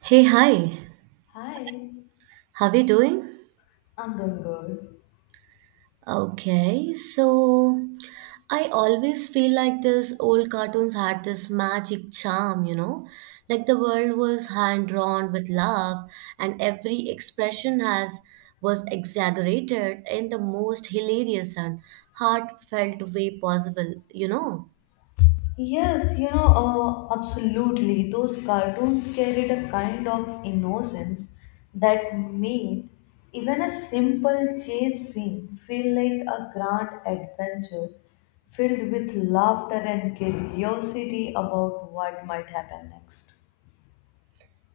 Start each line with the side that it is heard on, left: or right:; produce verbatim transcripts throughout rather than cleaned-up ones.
right: Hey, hi.
left: Hi,
right: How are you doing?
left: I'm doing good.
right: Okay, so I always feel like this old cartoons had this magic charm, you know? Like the world was hand drawn with love and every expression has was exaggerated in the most hilarious and heartfelt way possible, you know?
left: Yes, you know, uh, absolutely. Those cartoons carried a kind of innocence that made even a simple chase scene feel like a grand adventure filled with laughter and curiosity about what might happen next.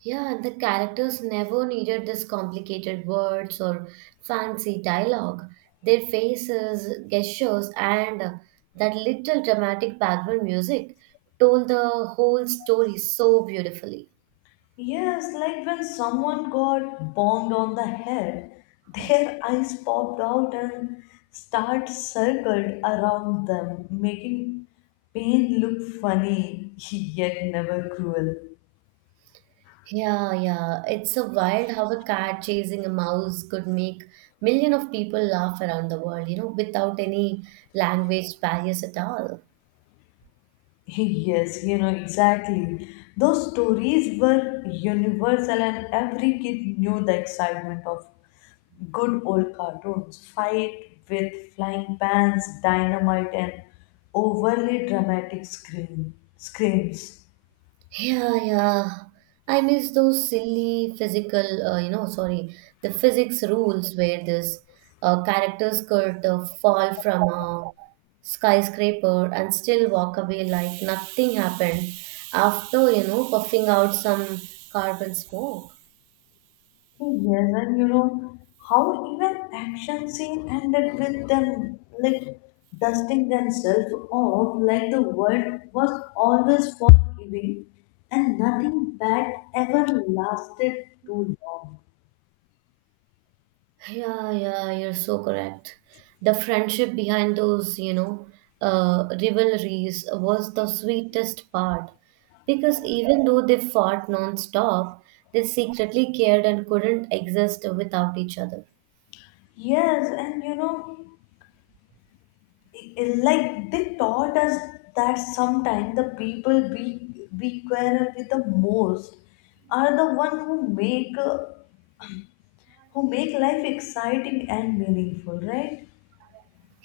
right: Yeah, and the characters never needed this complicated words or fancy dialogue. Their faces, gestures, and uh, that little dramatic background music told the whole story so beautifully.
left: Yes, like when someone got bombed on the head, their eyes popped out and start circled around them, making pain look funny yet never cruel.
right: Yeah, yeah, it's a wild how a cat chasing a mouse could make million of people laugh around the world, you know, without any language barriers at all.
left: Yes, you know exactly. Those stories were universal and every kid knew the excitement of good old cartoons. Fight with flying pans, dynamite, and overly dramatic scream, screams.
right: Yeah, yeah. I miss those silly physical, uh, you know, sorry, the physics rules where this uh, characters could uh, fall from a skyscraper and still walk away like nothing happened after, you know, puffing out some carbon smoke.
left: Hey, yes, and you know how even action scene ended with them like dusting themselves off like the world was always forgiving and nothing bad ever lasted too long.
right: Yeah, yeah, you're so correct. The friendship behind those, you know, uh, rivalries was the sweetest part because even though they fought non-stop, they secretly cared and couldn't exist without each other.
left: Yes, and you know like they taught us that sometimes the people we we quarrel with the most are the one who make uh, who make life exciting and meaningful, right?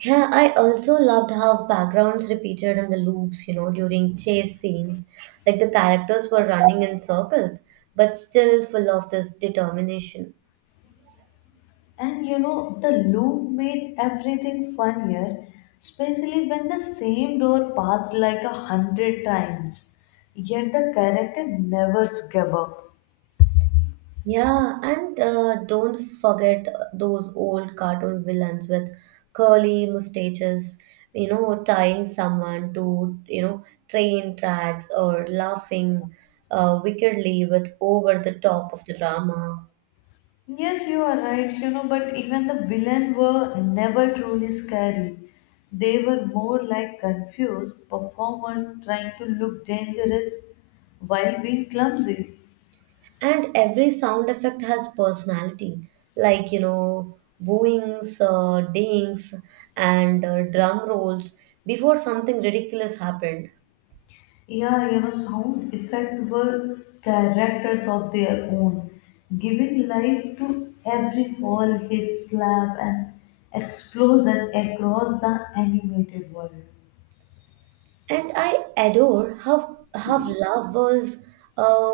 right: Yeah, I also loved how backgrounds repeated in the loops, you know, during chase scenes. Like the characters were running in circles, but still full of this determination.
left: And you know the loop made everything funnier, especially when the same door passed like a hundred times yet the character never gave up.
right: Yeah, and uh, don't forget those old cartoon villains with curly mustaches, you know, tying someone to, you know, train tracks or laughing uh, wickedly with over the top of the drama.
left: Yes, you are right, you know, but even the villain were never truly scary. They were more like confused performers trying to look dangerous while being clumsy.
right: And every sound effect has personality, like, you know, booings, uh, dings, and uh, drum rolls before something ridiculous happened.
left: Yeah, you know, sound effects were characters of their own, giving life to every fall, hit, slap, and explosion across the animated world.
right: And I adore how how love was uh,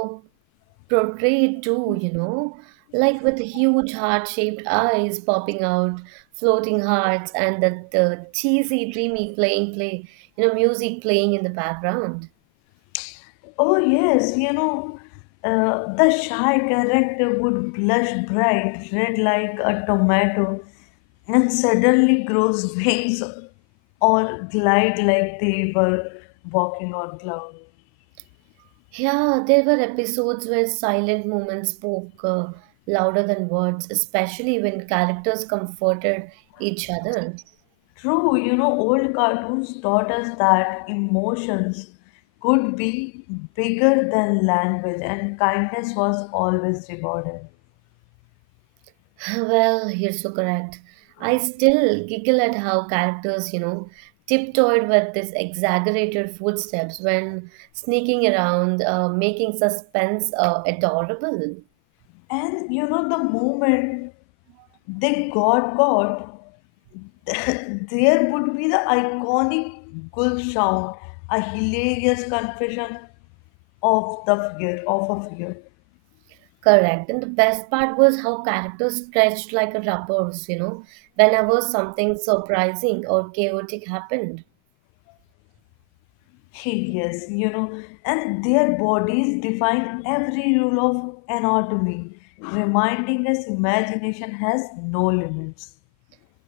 right: portrayed too, you know, like with huge heart-shaped eyes popping out, floating hearts, and the, the cheesy, dreamy playing play, you know, music playing in the background.
left: Oh, yes, you know, uh, the shy character would blush bright red like a tomato and suddenly grows wings or glide like they were walking on cloud.
right: Yeah, there were episodes where silent moments spoke uh, louder than words, especially when characters comforted each other.
left: True, you know, old cartoons taught us that emotions could be bigger than language and kindness was always rewarded.
right: Well, you're so correct. I still giggle at how characters, you know, tiptoed with these exaggerated footsteps when sneaking around, uh, making suspense uh, adorable.
left: And you know, the moment they got caught, there would be the iconic gulp sound, a hilarious confession of the fear of a fear.
right: Correct. And the best part was how characters stretched like a rubbers, you know, whenever something surprising or chaotic happened.
left: Yes, you know, and their bodies define every rule of anatomy, reminding us imagination has no limits.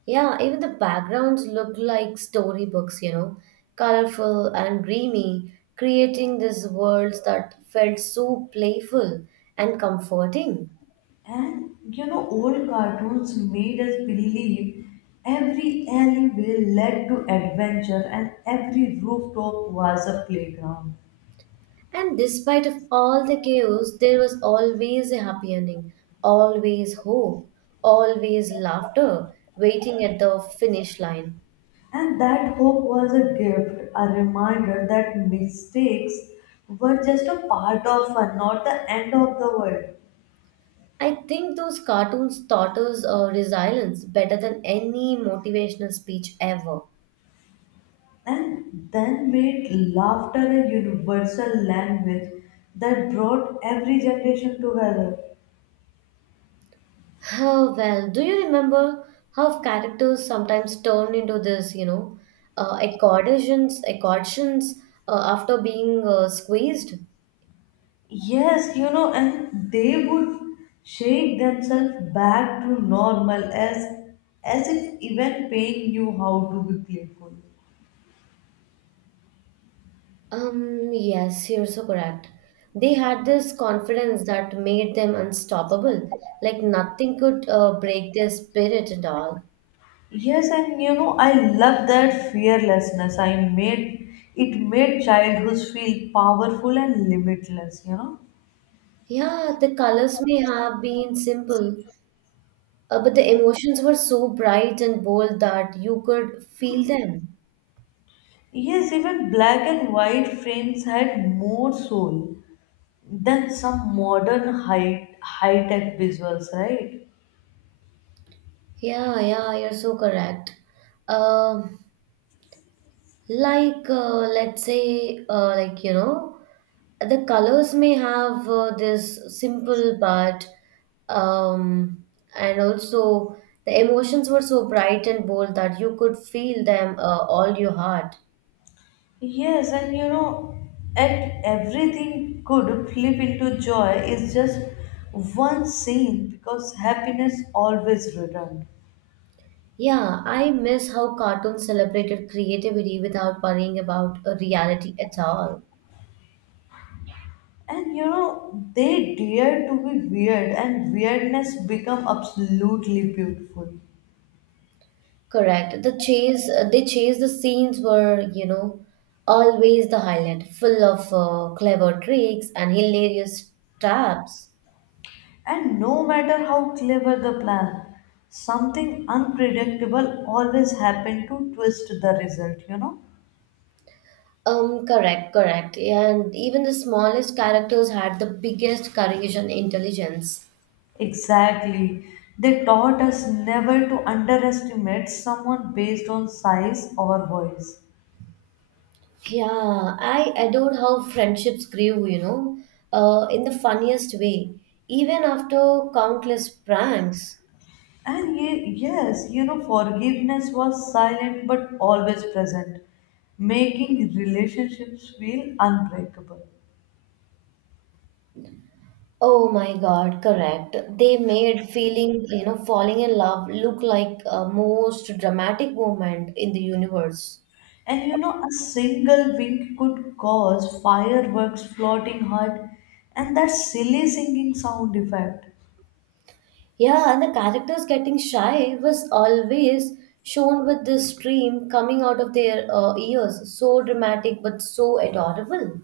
right: Yeah, even the backgrounds look like storybooks, you know, colorful and dreamy, creating these worlds that felt so playful and comforting.
left: And you know, old cartoons made us believe every alleyway led to adventure and every rooftop was a playground.
right: And despite of all the chaos, there was always a happy ending, always hope, always laughter waiting at the finish line.
left: And that hope was a gift, a reminder that mistakes were just a part of fun, not the end of the world.
right: I think those cartoons taught us uh, resilience better than any motivational speech ever.
left: And then made laughter a universal language that brought every generation together.
right: Oh, well, do you remember how characters sometimes turn into this, you know, uh, accordions, accordions uh, after being uh, squeezed?
left: Yes, you know, and they would shake themselves back to normal as as if even paying you how to be playful.
right: Um, yes, you're so correct. They had this confidence that made them unstoppable, like nothing could uh, break their spirit at all.
left: Yes, and you know, I love that fearlessness. I made it made childhoods feel powerful and limitless, you know.
right: Yeah, the colors may have been simple, uh, but the emotions were so bright and bold that you could feel them.
left: Yes, even black and white frames had more soul than some modern high high tech visuals, right?
right: Yeah, yeah, you're so correct. Um, like, uh, let's say, uh, like, you know, the colors may have uh, this simple but um, and also the emotions were so bright and bold that you could feel them uh, all your heart.
left: Yes, and you know, and everything could flip into joy is just one scene because happiness always returned.
right: Yeah, I miss how cartoons celebrated creativity without worrying about uh, reality at all.
left: And you know they dare to be weird and weirdness become absolutely beautiful.
right: Correct. The chase, uh, they chase the scenes were, you know, always the highlight, full of uh, clever tricks and hilarious traps.
left: And no matter how clever the plan, something unpredictable always happened to twist the result, you know.
right: Um, correct, correct. And even the smallest characters had the biggest courage and intelligence.
left: Exactly, they taught us never to underestimate someone based on size or voice.
right: Yeah, I adored how friendships grew, you know, uh, in the funniest way, even after countless pranks.
left: And ye- yes you know, forgiveness was silent but always present, making relationships feel unbreakable.
right: Oh my God, correct. They made feeling, you know, falling in love look like a most dramatic moment in the universe.
left: And you know, a single wink could cause fireworks, floating heart, and that silly singing sound effect.
right: Yeah, and the characters getting shy was always shown with this stream coming out of their uh, ears. So dramatic, but so adorable.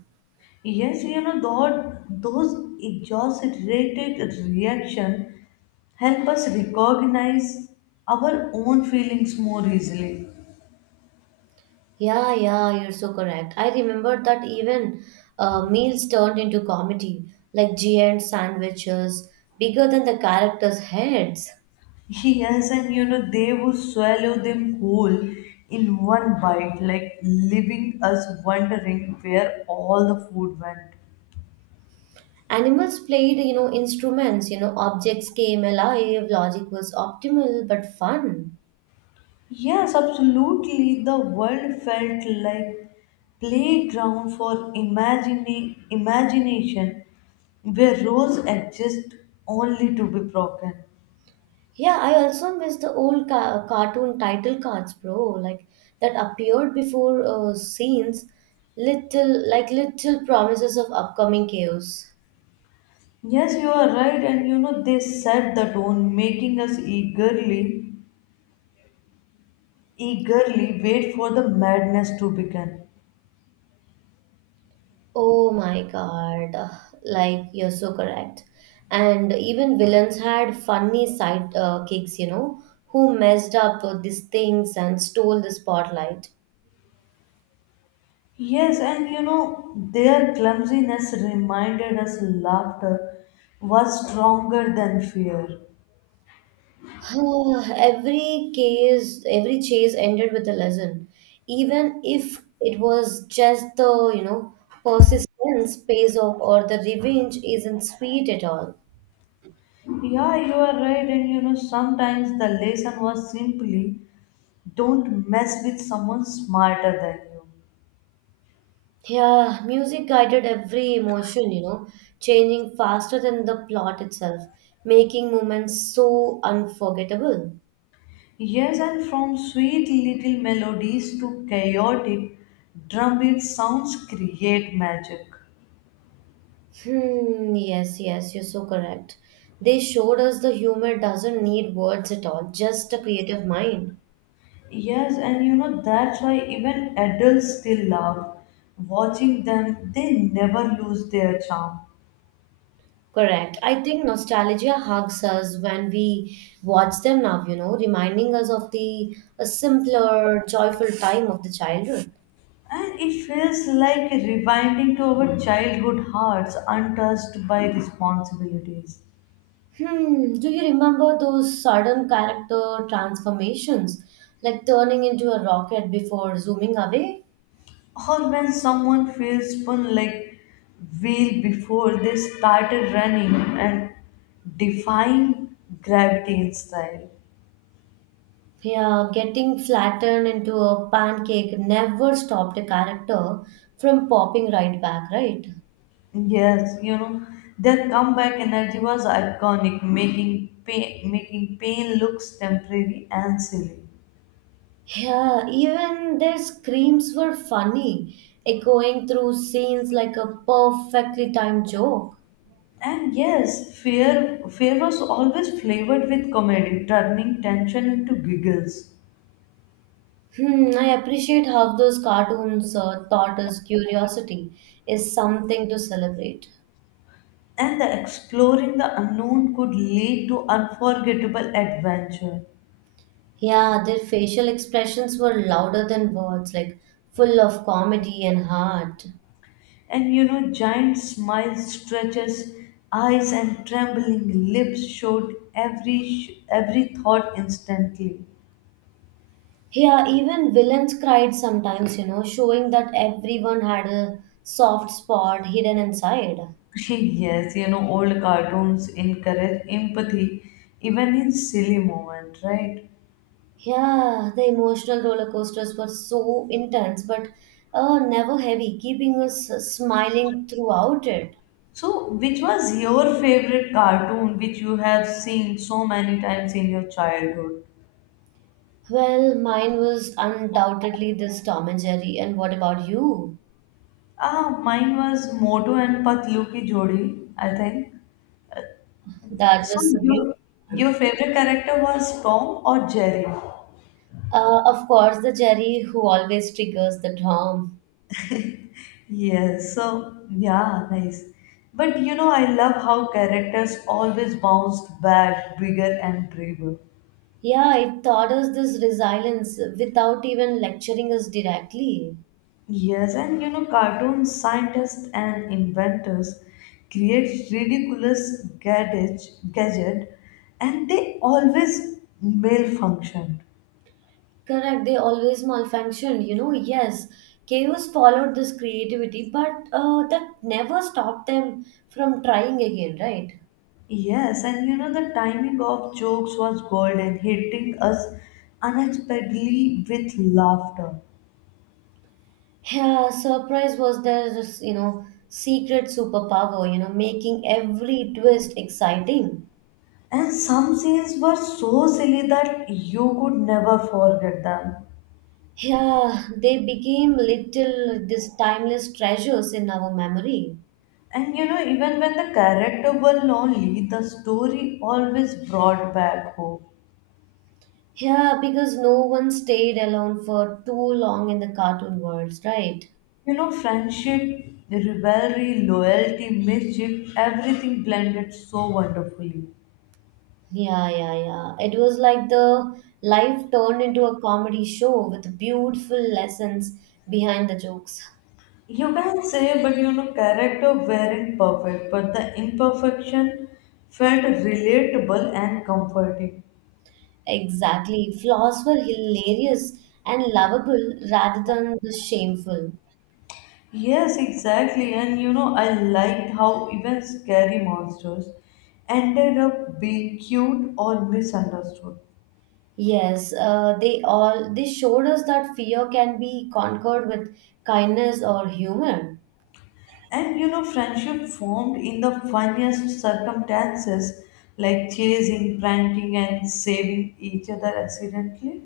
left: Yes, you know, that, those exaggerated reaction help us recognize our own feelings more easily.
right: Yeah, yeah, you're so correct. I remember that even uh, meals turned into comedy, like giant sandwiches, bigger than the characters' heads.
left: Yes, and you know, they would swallow them whole in one bite, like leaving us wondering where all the food went.
right: Animals played, you know, instruments, you know, objects came alive, logic was optimal but fun.
left: Yes, absolutely. The world felt like playground for imagining imagination where rules exist only to be broken.
right: Yeah, I also miss the old ca- cartoon title cards, bro, like that appeared before uh, scenes, little like little promises of upcoming chaos.
left: Yes, you are right, and you know they set the tone, making us eagerly, eagerly wait for the madness to begin.
right: Oh my god, uh, like you're so correct. And even villains had funny side uh, kicks, you know, who messed up uh, these things and stole the spotlight.
left: Yes, and you know their clumsiness reminded us laughter was stronger than fear.
right: every case, every chase ended with a lesson, even if it was just the, you know, persistence pays off or the revenge isn't sweet at all.
left: Yeah, you are right, and you know, sometimes the lesson was simply don't mess with someone smarter than you.
right: Yeah, music guided every emotion, you know, changing faster than the plot itself, making moments so unforgettable.
left: Yes, and from sweet little melodies to chaotic drumbeat sounds create magic.
right: Hmm, yes, yes, you're so correct. They showed us the humor doesn't need words at all, just a creative mind.
left: Yes, and you know, that's why even adults still love watching them, they never lose their charm.
right: Correct. I think nostalgia hugs us when we watch them now, you know, reminding us of the a simpler, joyful time of the childhood.
left: And it feels like rewinding to our childhood hearts untouched by responsibilities.
right: Hmm, do you remember those sudden character transformations, like turning into a rocket before zooming away?
left: Or when someone feels spun like wheel before they started running and defying gravity in style.
right: Yeah, getting flattened into a pancake never stopped a character from popping right back, right?
left: Yes, you know, their comeback energy was iconic, making pain, making pain looks temporary and silly.
right: Yeah, even their screams were funny, echoing through scenes like a perfectly timed joke.
left: And yes, fear fear was always flavored with comedy, turning tension into giggles.
right: Hmm, I appreciate how those cartoons uh, taught us curiosity is something to celebrate.
left: And the exploring the unknown could lead to unforgettable adventure.
right: Yeah, their facial expressions were louder than words, like full of comedy and heart.
left: And you know, giant smiles, stretches, eyes, and trembling lips showed every sh- every thought instantly.
right: Yeah, even villains cried sometimes, you know, showing that everyone had a soft spot hidden inside.
left: Yes, you know, old cartoons encourage empathy even in silly moments, right?
right: Yeah, the emotional roller coasters were so intense, but uh, never heavy, keeping us uh, smiling throughout it.
left: So, which was your favorite cartoon which you have seen so many times in your childhood?
right: Well, mine was undoubtedly this Tom and Jerry. And what about you?
left: Ah, mine was Motu and Patlu Ki Jodi, I think.
right: That
left: So,
right: was a
left: your
right: beautiful one.
left: your favorite character was Tom or Jerry?
right: Uh, of course, the Jerry who always triggers the Tom.
left: Yes, so yeah, nice. But you know, I love how characters always bounced back bigger and braver.
right: Yeah, it taught us this resilience without even lecturing us directly.
left: Yes, and you know, cartoon scientists and inventors create ridiculous gadget, gadget, and they always malfunction.
right: Correct, they always malfunctioned, you know. Yes, chaos followed this creativity, but uh, that never stopped them from trying again, right?
left: Yes, and you know, the timing of jokes was golden, hitting us unexpectedly with laughter.
right: Yeah, surprise was their, you know, secret superpower, you know, making every twist exciting.
left: And some scenes were so silly that you could never forget them.
right: Yeah, they became little these timeless treasures in our memory.
left: And you know, even when the character were lonely, the story always brought back hope.
right: Yeah, because no one stayed alone for too long in the cartoon worlds, right?
left: You know, friendship, rivalry, loyalty, mischief, everything blended so wonderfully.
right: Yeah, yeah, yeah. It was like the life turned into a comedy show with beautiful lessons behind the jokes.
left: You can say, but you know, character weren't perfect, but the imperfection felt relatable and comforting.
right: Exactly. Flaws were hilarious and lovable rather than the shameful.
left: Yes, exactly. And you know, I liked how even scary monsters ended up being cute or misunderstood.
right: Yes, uh, they all they showed us that fear can be conquered with kindness or humor.
left: And you know, friendship formed in the funniest circumstances like chasing, pranking, and saving each other accidentally.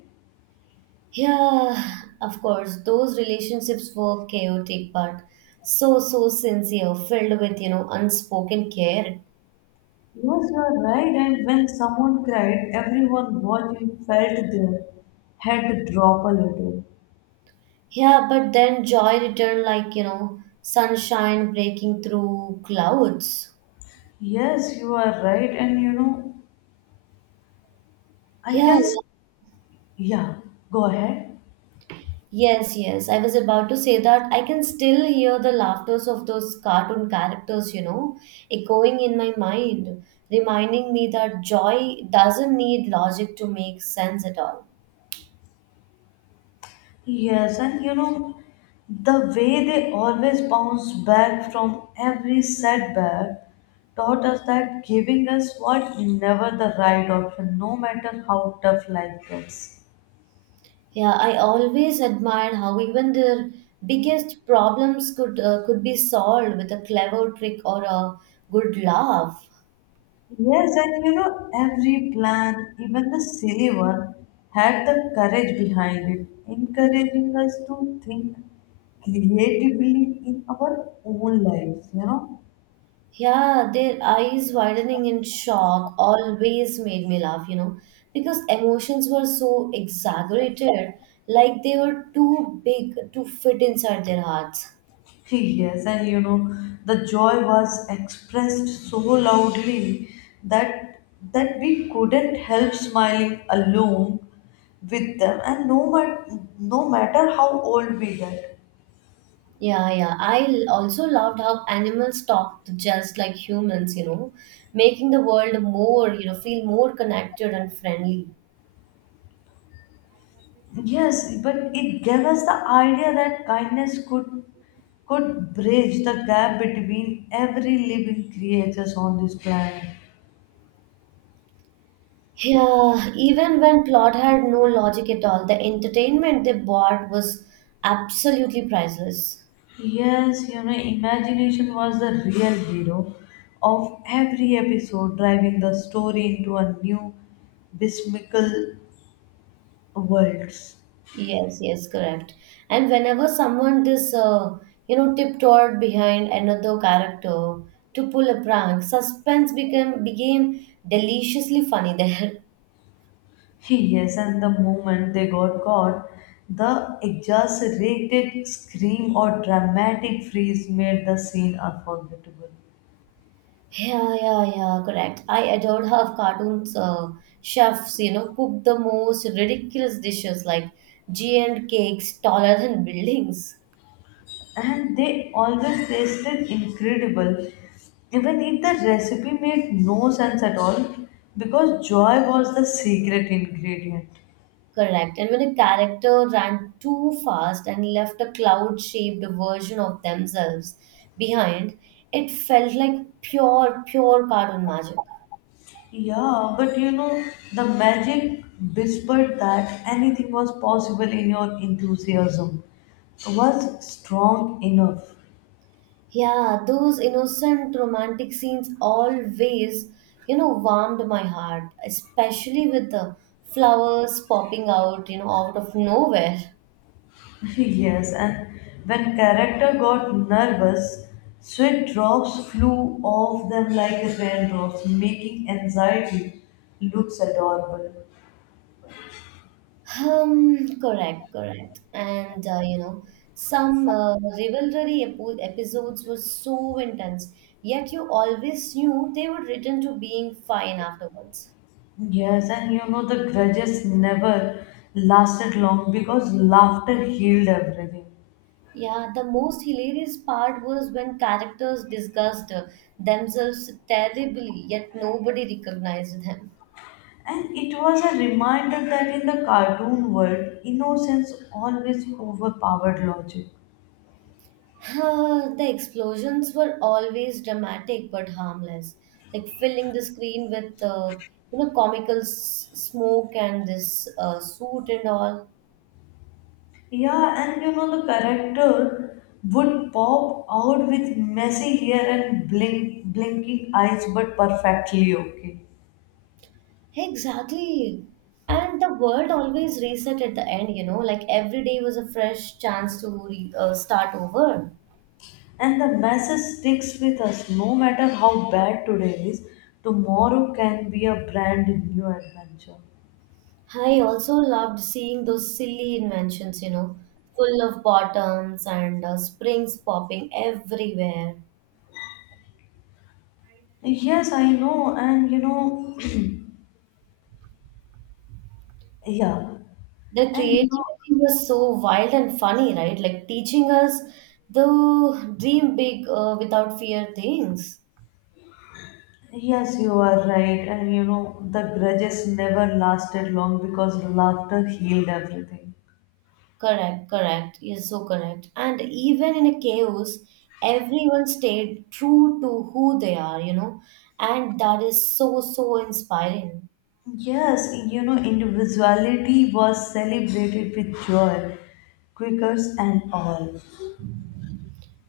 right: Yeah, of course, those relationships were chaotic but so so sincere, filled with, you know, unspoken care.
left: Yes, you are right. And when someone cried, everyone watching felt their head drop a little.
right: Yeah, but then joy returned like, you know, sunshine breaking through clouds.
left: Yes, you are right. And you know, I
right: Yeah,
left: can. s-
right: yeah.
left: Yeah, go ahead.
right: Yes, yes. I was about to say that I can still hear the laughters of those cartoon characters, you know, echoing in my mind, reminding me that joy doesn't need logic to make sense at all.
left: Yes, and you know, the way they always bounce back from every setback taught us that giving us was never the right option, no matter how tough life gets.
right: Yeah, I always admired how even their biggest problems could uh, could be solved with a clever trick or a good laugh.
left: Yes, and you know, every plan, even the silly one, had the courage behind it, encouraging us to think creatively in our own lives, you know.
right: Yeah, their eyes widening in shock always made me laugh, you know, because emotions were so exaggerated, like they were too big to fit inside their hearts.
left: Yes, and you know, the joy was expressed so loudly that that we couldn't help smiling alone with them, and no matter no matter how old we get.
right: Yeah, yeah. I l- also loved how animals talked just like humans, you know, making the world more, you know, feel more connected and friendly.
left: Yes, but it gave us the idea that kindness could could bridge the gap between every living creatures on this planet.
right: Yeah, even when plot had no logic at all, the entertainment they brought was absolutely priceless.
left: Yes, you know, imagination was the real hero of every episode, driving the story into a new bismical worlds.
right: Yes, yes, correct. And whenever someone this uh, you know tiptoed behind another character to pull a prank, suspense became became deliciously funny there.
left: Yes, and the moment they got caught, the exaggerated scream or dramatic freeze made the scene unforgettable.
right: Yeah, yeah, yeah, correct. I adored how cartoons uh, chefs, you know, cook the most ridiculous dishes like giant cakes taller than buildings.
left: And they always tasted incredible, even if the recipe made no sense at all, because joy was the secret ingredient.
right: Correct. And when a character ran too fast and left a cloud shaped version of themselves behind, it felt like pure, pure cartoon magic.
left: Yeah, but you know, the magic whispered that anything was possible in your enthusiasm was strong enough.
right: Yeah, those innocent romantic scenes always, you know, warmed my heart, especially with the flowers popping out, you know, out of nowhere.
left: Yes, and when character got nervous, sweat drops flew off them like raindrops, making anxiety looks adorable.
right: Um, correct, correct. And uh, you know, some uh, rivalry epo- episodes were so intense, yet you always knew they would return to being fine afterwards.
left: Yes, and you know the grudges never lasted long because laughter healed everything.
right: Yeah, the most hilarious part was when characters discussed uh, themselves terribly, yet nobody recognized them.
left: And it was a reminder that in the cartoon world, innocence always overpowered logic.
right: Uh, the explosions were always dramatic but harmless, like filling the screen with uh, you know comical s- smoke and this uh, suit and all.
left: Yeah, and you know, the character would pop out with messy hair and blink, blinking eyes, but perfectly okay.
right: Exactly. And the world always reset at the end, you know, like every day was a fresh chance to re- uh, start over.
left: And the message sticks with us no matter how bad today is, tomorrow can be a brand new adventure.
right: I also loved seeing those silly inventions, you know, full of bottoms and uh, springs popping everywhere.
left: Yes, I know, and you know, yeah,
right: The
left: and you know.
right: creativity was so wild and funny, right? Like teaching us the dream big uh, without fear things.
left: Yes, you are right. And you know, the grudges never lasted long because laughter healed everything.
right: Correct, correct. You're so correct. And even in a chaos, everyone stayed true to who they are, you know, and that is so, so inspiring.
left: Yes, you know, individuality was celebrated with joy, quakers and all.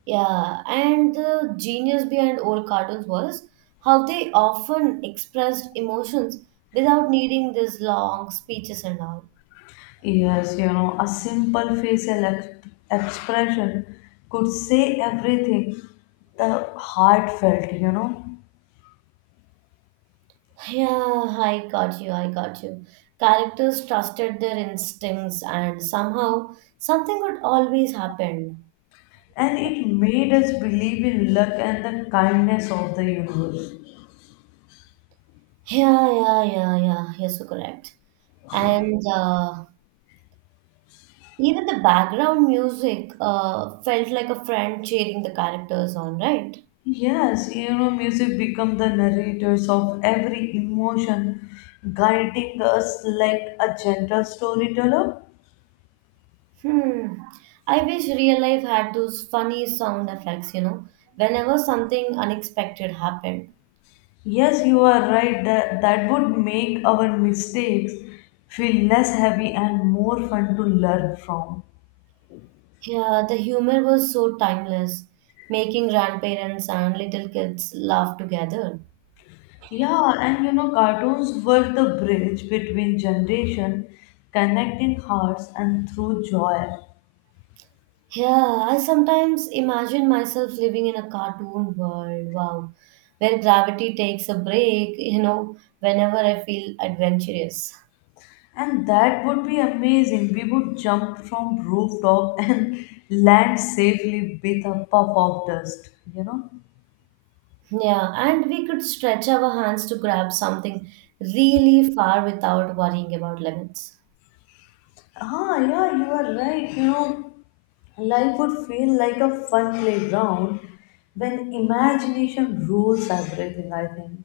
right: Yeah, and the genius behind old cartoons was how they often expressed emotions without needing these long speeches and all.
left: Yes, you know, a simple facial ex- expression could say everything, the heartfelt, you know,
right: Yeah, I got you. I got you. Characters trusted their instincts, and somehow something would always happen.
left: and it made us believe in luck and the kindness of the universe.
right: Yeah, yeah, yeah, yeah. Yes, you're so correct. And uh, even the background music uh, felt like a friend cheering the characters on, right?
left: Yes, you know, music become the narrators of every emotion, guiding us like a gentle storyteller.
right: Hmm. I wish real life had those funny sound effects, you know, whenever something unexpected happened.
left: Yes, you are right that that would make our mistakes feel less heavy and more fun to learn from.
right: Yeah, the humor was so timeless, making grandparents and little kids laugh together.
left: Yeah, and you know, cartoons were the bridge between generation, connecting hearts and through joy.
right: Yeah, I sometimes imagine myself living in a cartoon world, wow, where gravity takes a break, you know, whenever I feel adventurous.
left: And that would be amazing. We would jump from rooftop and land safely with a puff of dust, you know?
right: Yeah, and we could stretch our hands to grab something really far without worrying about limits.
left: Ah, yeah, you are right. You know, life would feel like a fun playground when imagination rules everything, I think.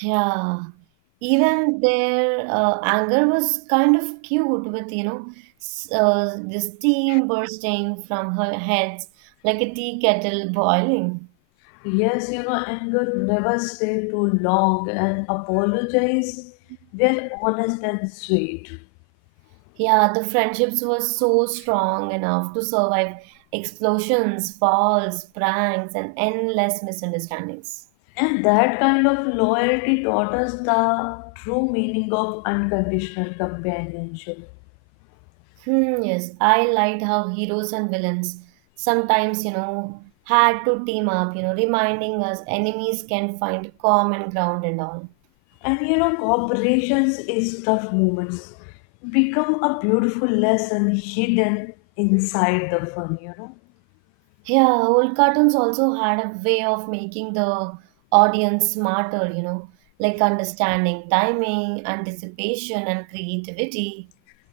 right: Yeah, even their uh, anger was kind of cute with, you know, s- uh, the steam bursting from her heads like a tea kettle boiling.
left: Yes, you know, anger never stay too long and apologize. We're honest and sweet.
right: Yeah, the friendships were so strong enough to survive explosions, falls, pranks, and endless misunderstandings.
left: And that kind of loyalty taught us the true meaning of unconditional companionship.
right: Hmm, yes, I liked how heroes and villains sometimes, you know, had to team up, you know, reminding us enemies can find common ground and all.
left: And you know, cooperations is tough moments become a beautiful lesson hidden inside the fun, you know.
right: Yeah, old cartoons also had a way of making the audience smarter, you know, like understanding timing, anticipation, and creativity.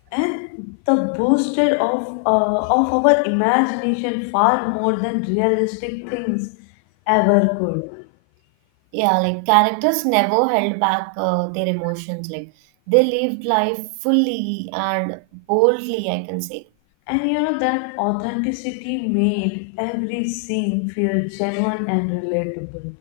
left: And the boosted of uh, of our imagination far more than realistic things ever could.
right: Yeah, like characters never held back uh, their emotions. Like they lived life fully and boldly, I can say.
left: And you know that authenticity made every scene feel genuine and relatable.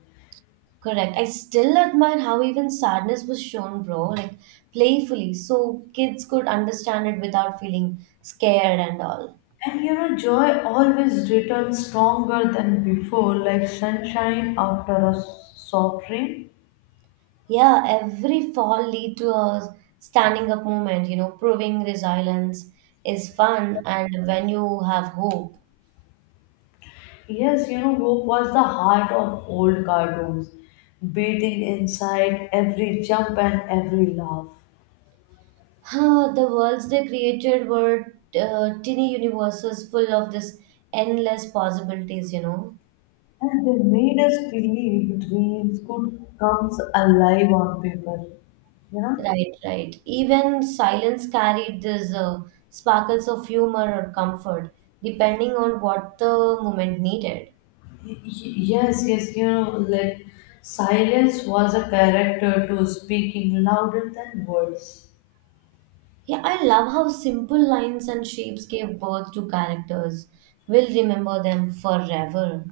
right: Correct. I still admire how even sadness was shown, bro, like playfully, so kids could understand it without feeling scared and all.
left: And you know, joy always returns stronger than before, like sunshine after a s- soft rain.
right: Yeah, every fall lead to a standing up moment, you know, proving resilience is fun and when you have hope.
left: Yes, you know, hope was the heart of old cartoons, beating inside every jump and every laugh.
right: Huh, the worlds they created were uh, tiny universes full of this endless possibilities, you know.
left: And they made us believe dreams could come alive on paper, you know?
right: Right, right. Even silence carried these uh, sparkles of humor or comfort, depending on what the moment needed.
left: Y- y- Yes, yes, you know, like silence was a character to speaking louder than words.
right: Yeah, I love how simple lines and shapes gave birth to characters. We'll remember them forever.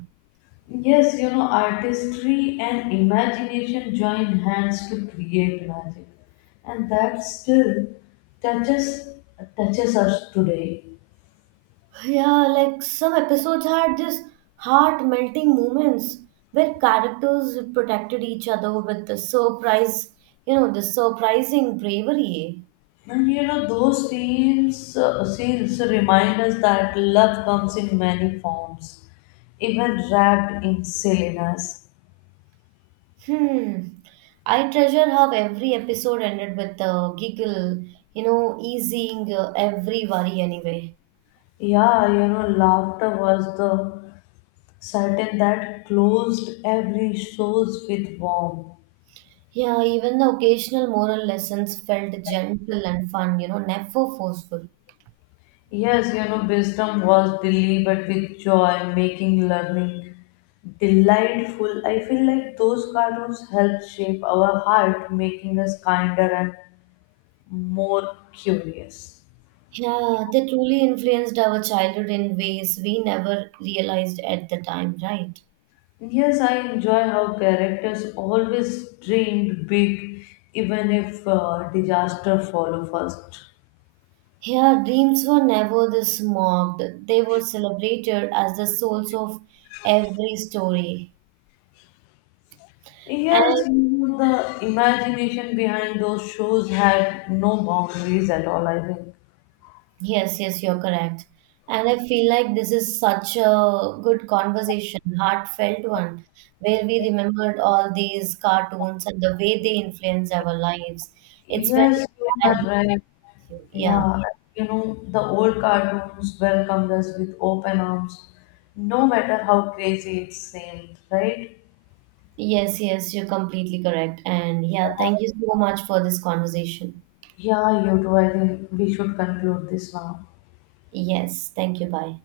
left: Yes, you know, artistry and imagination join hands to create magic, and that still touches touches us today.
right: Yeah, like some episodes had this heart melting moments where characters protected each other with the surprise, you know, the surprising bravery.
left: And you know, those scenes uh, scenes remind us that love comes in many forms, even wrapped in silliness.
right: Hmm. I treasure how every episode ended with a giggle, you know, easing uh, every worry anyway.
left: Yeah, you know, laughter was the curtain that closed every shows with warmth.
right: Yeah, even the occasional moral lessons felt gentle and fun, you know, never forceful.
left: Yes, you know, wisdom was Delhi, but with joy, making learning delightful. I feel like those cartoons help shape our heart, making us kinder and more curious.
right: Yeah, they truly influenced our childhood in ways we never realized at the time, right?
left: Yes, I enjoy how characters always dreamed big, even if uh, disaster follow first.
right: Here, dreams were never this mocked, they were celebrated as the souls of every story. And
left: Yes, you know, the imagination behind those shows had no boundaries at all, I think.
right: yes, yes, you're correct. And I feel like this is such a good conversation, heartfelt one, where we remembered all these cartoons and the way they influence our lives. It's very,
left: Yes, you are right.
right: yeah.
left: Yeah, you know, the old cartoons welcomed us with open arms, no matter how crazy it seemed, right?
right: Yes, yes, you're completely correct. And yeah, thank you so much for this conversation.
left: Yeah, you do. I think we should conclude this now.
right: Yes, thank you. Bye.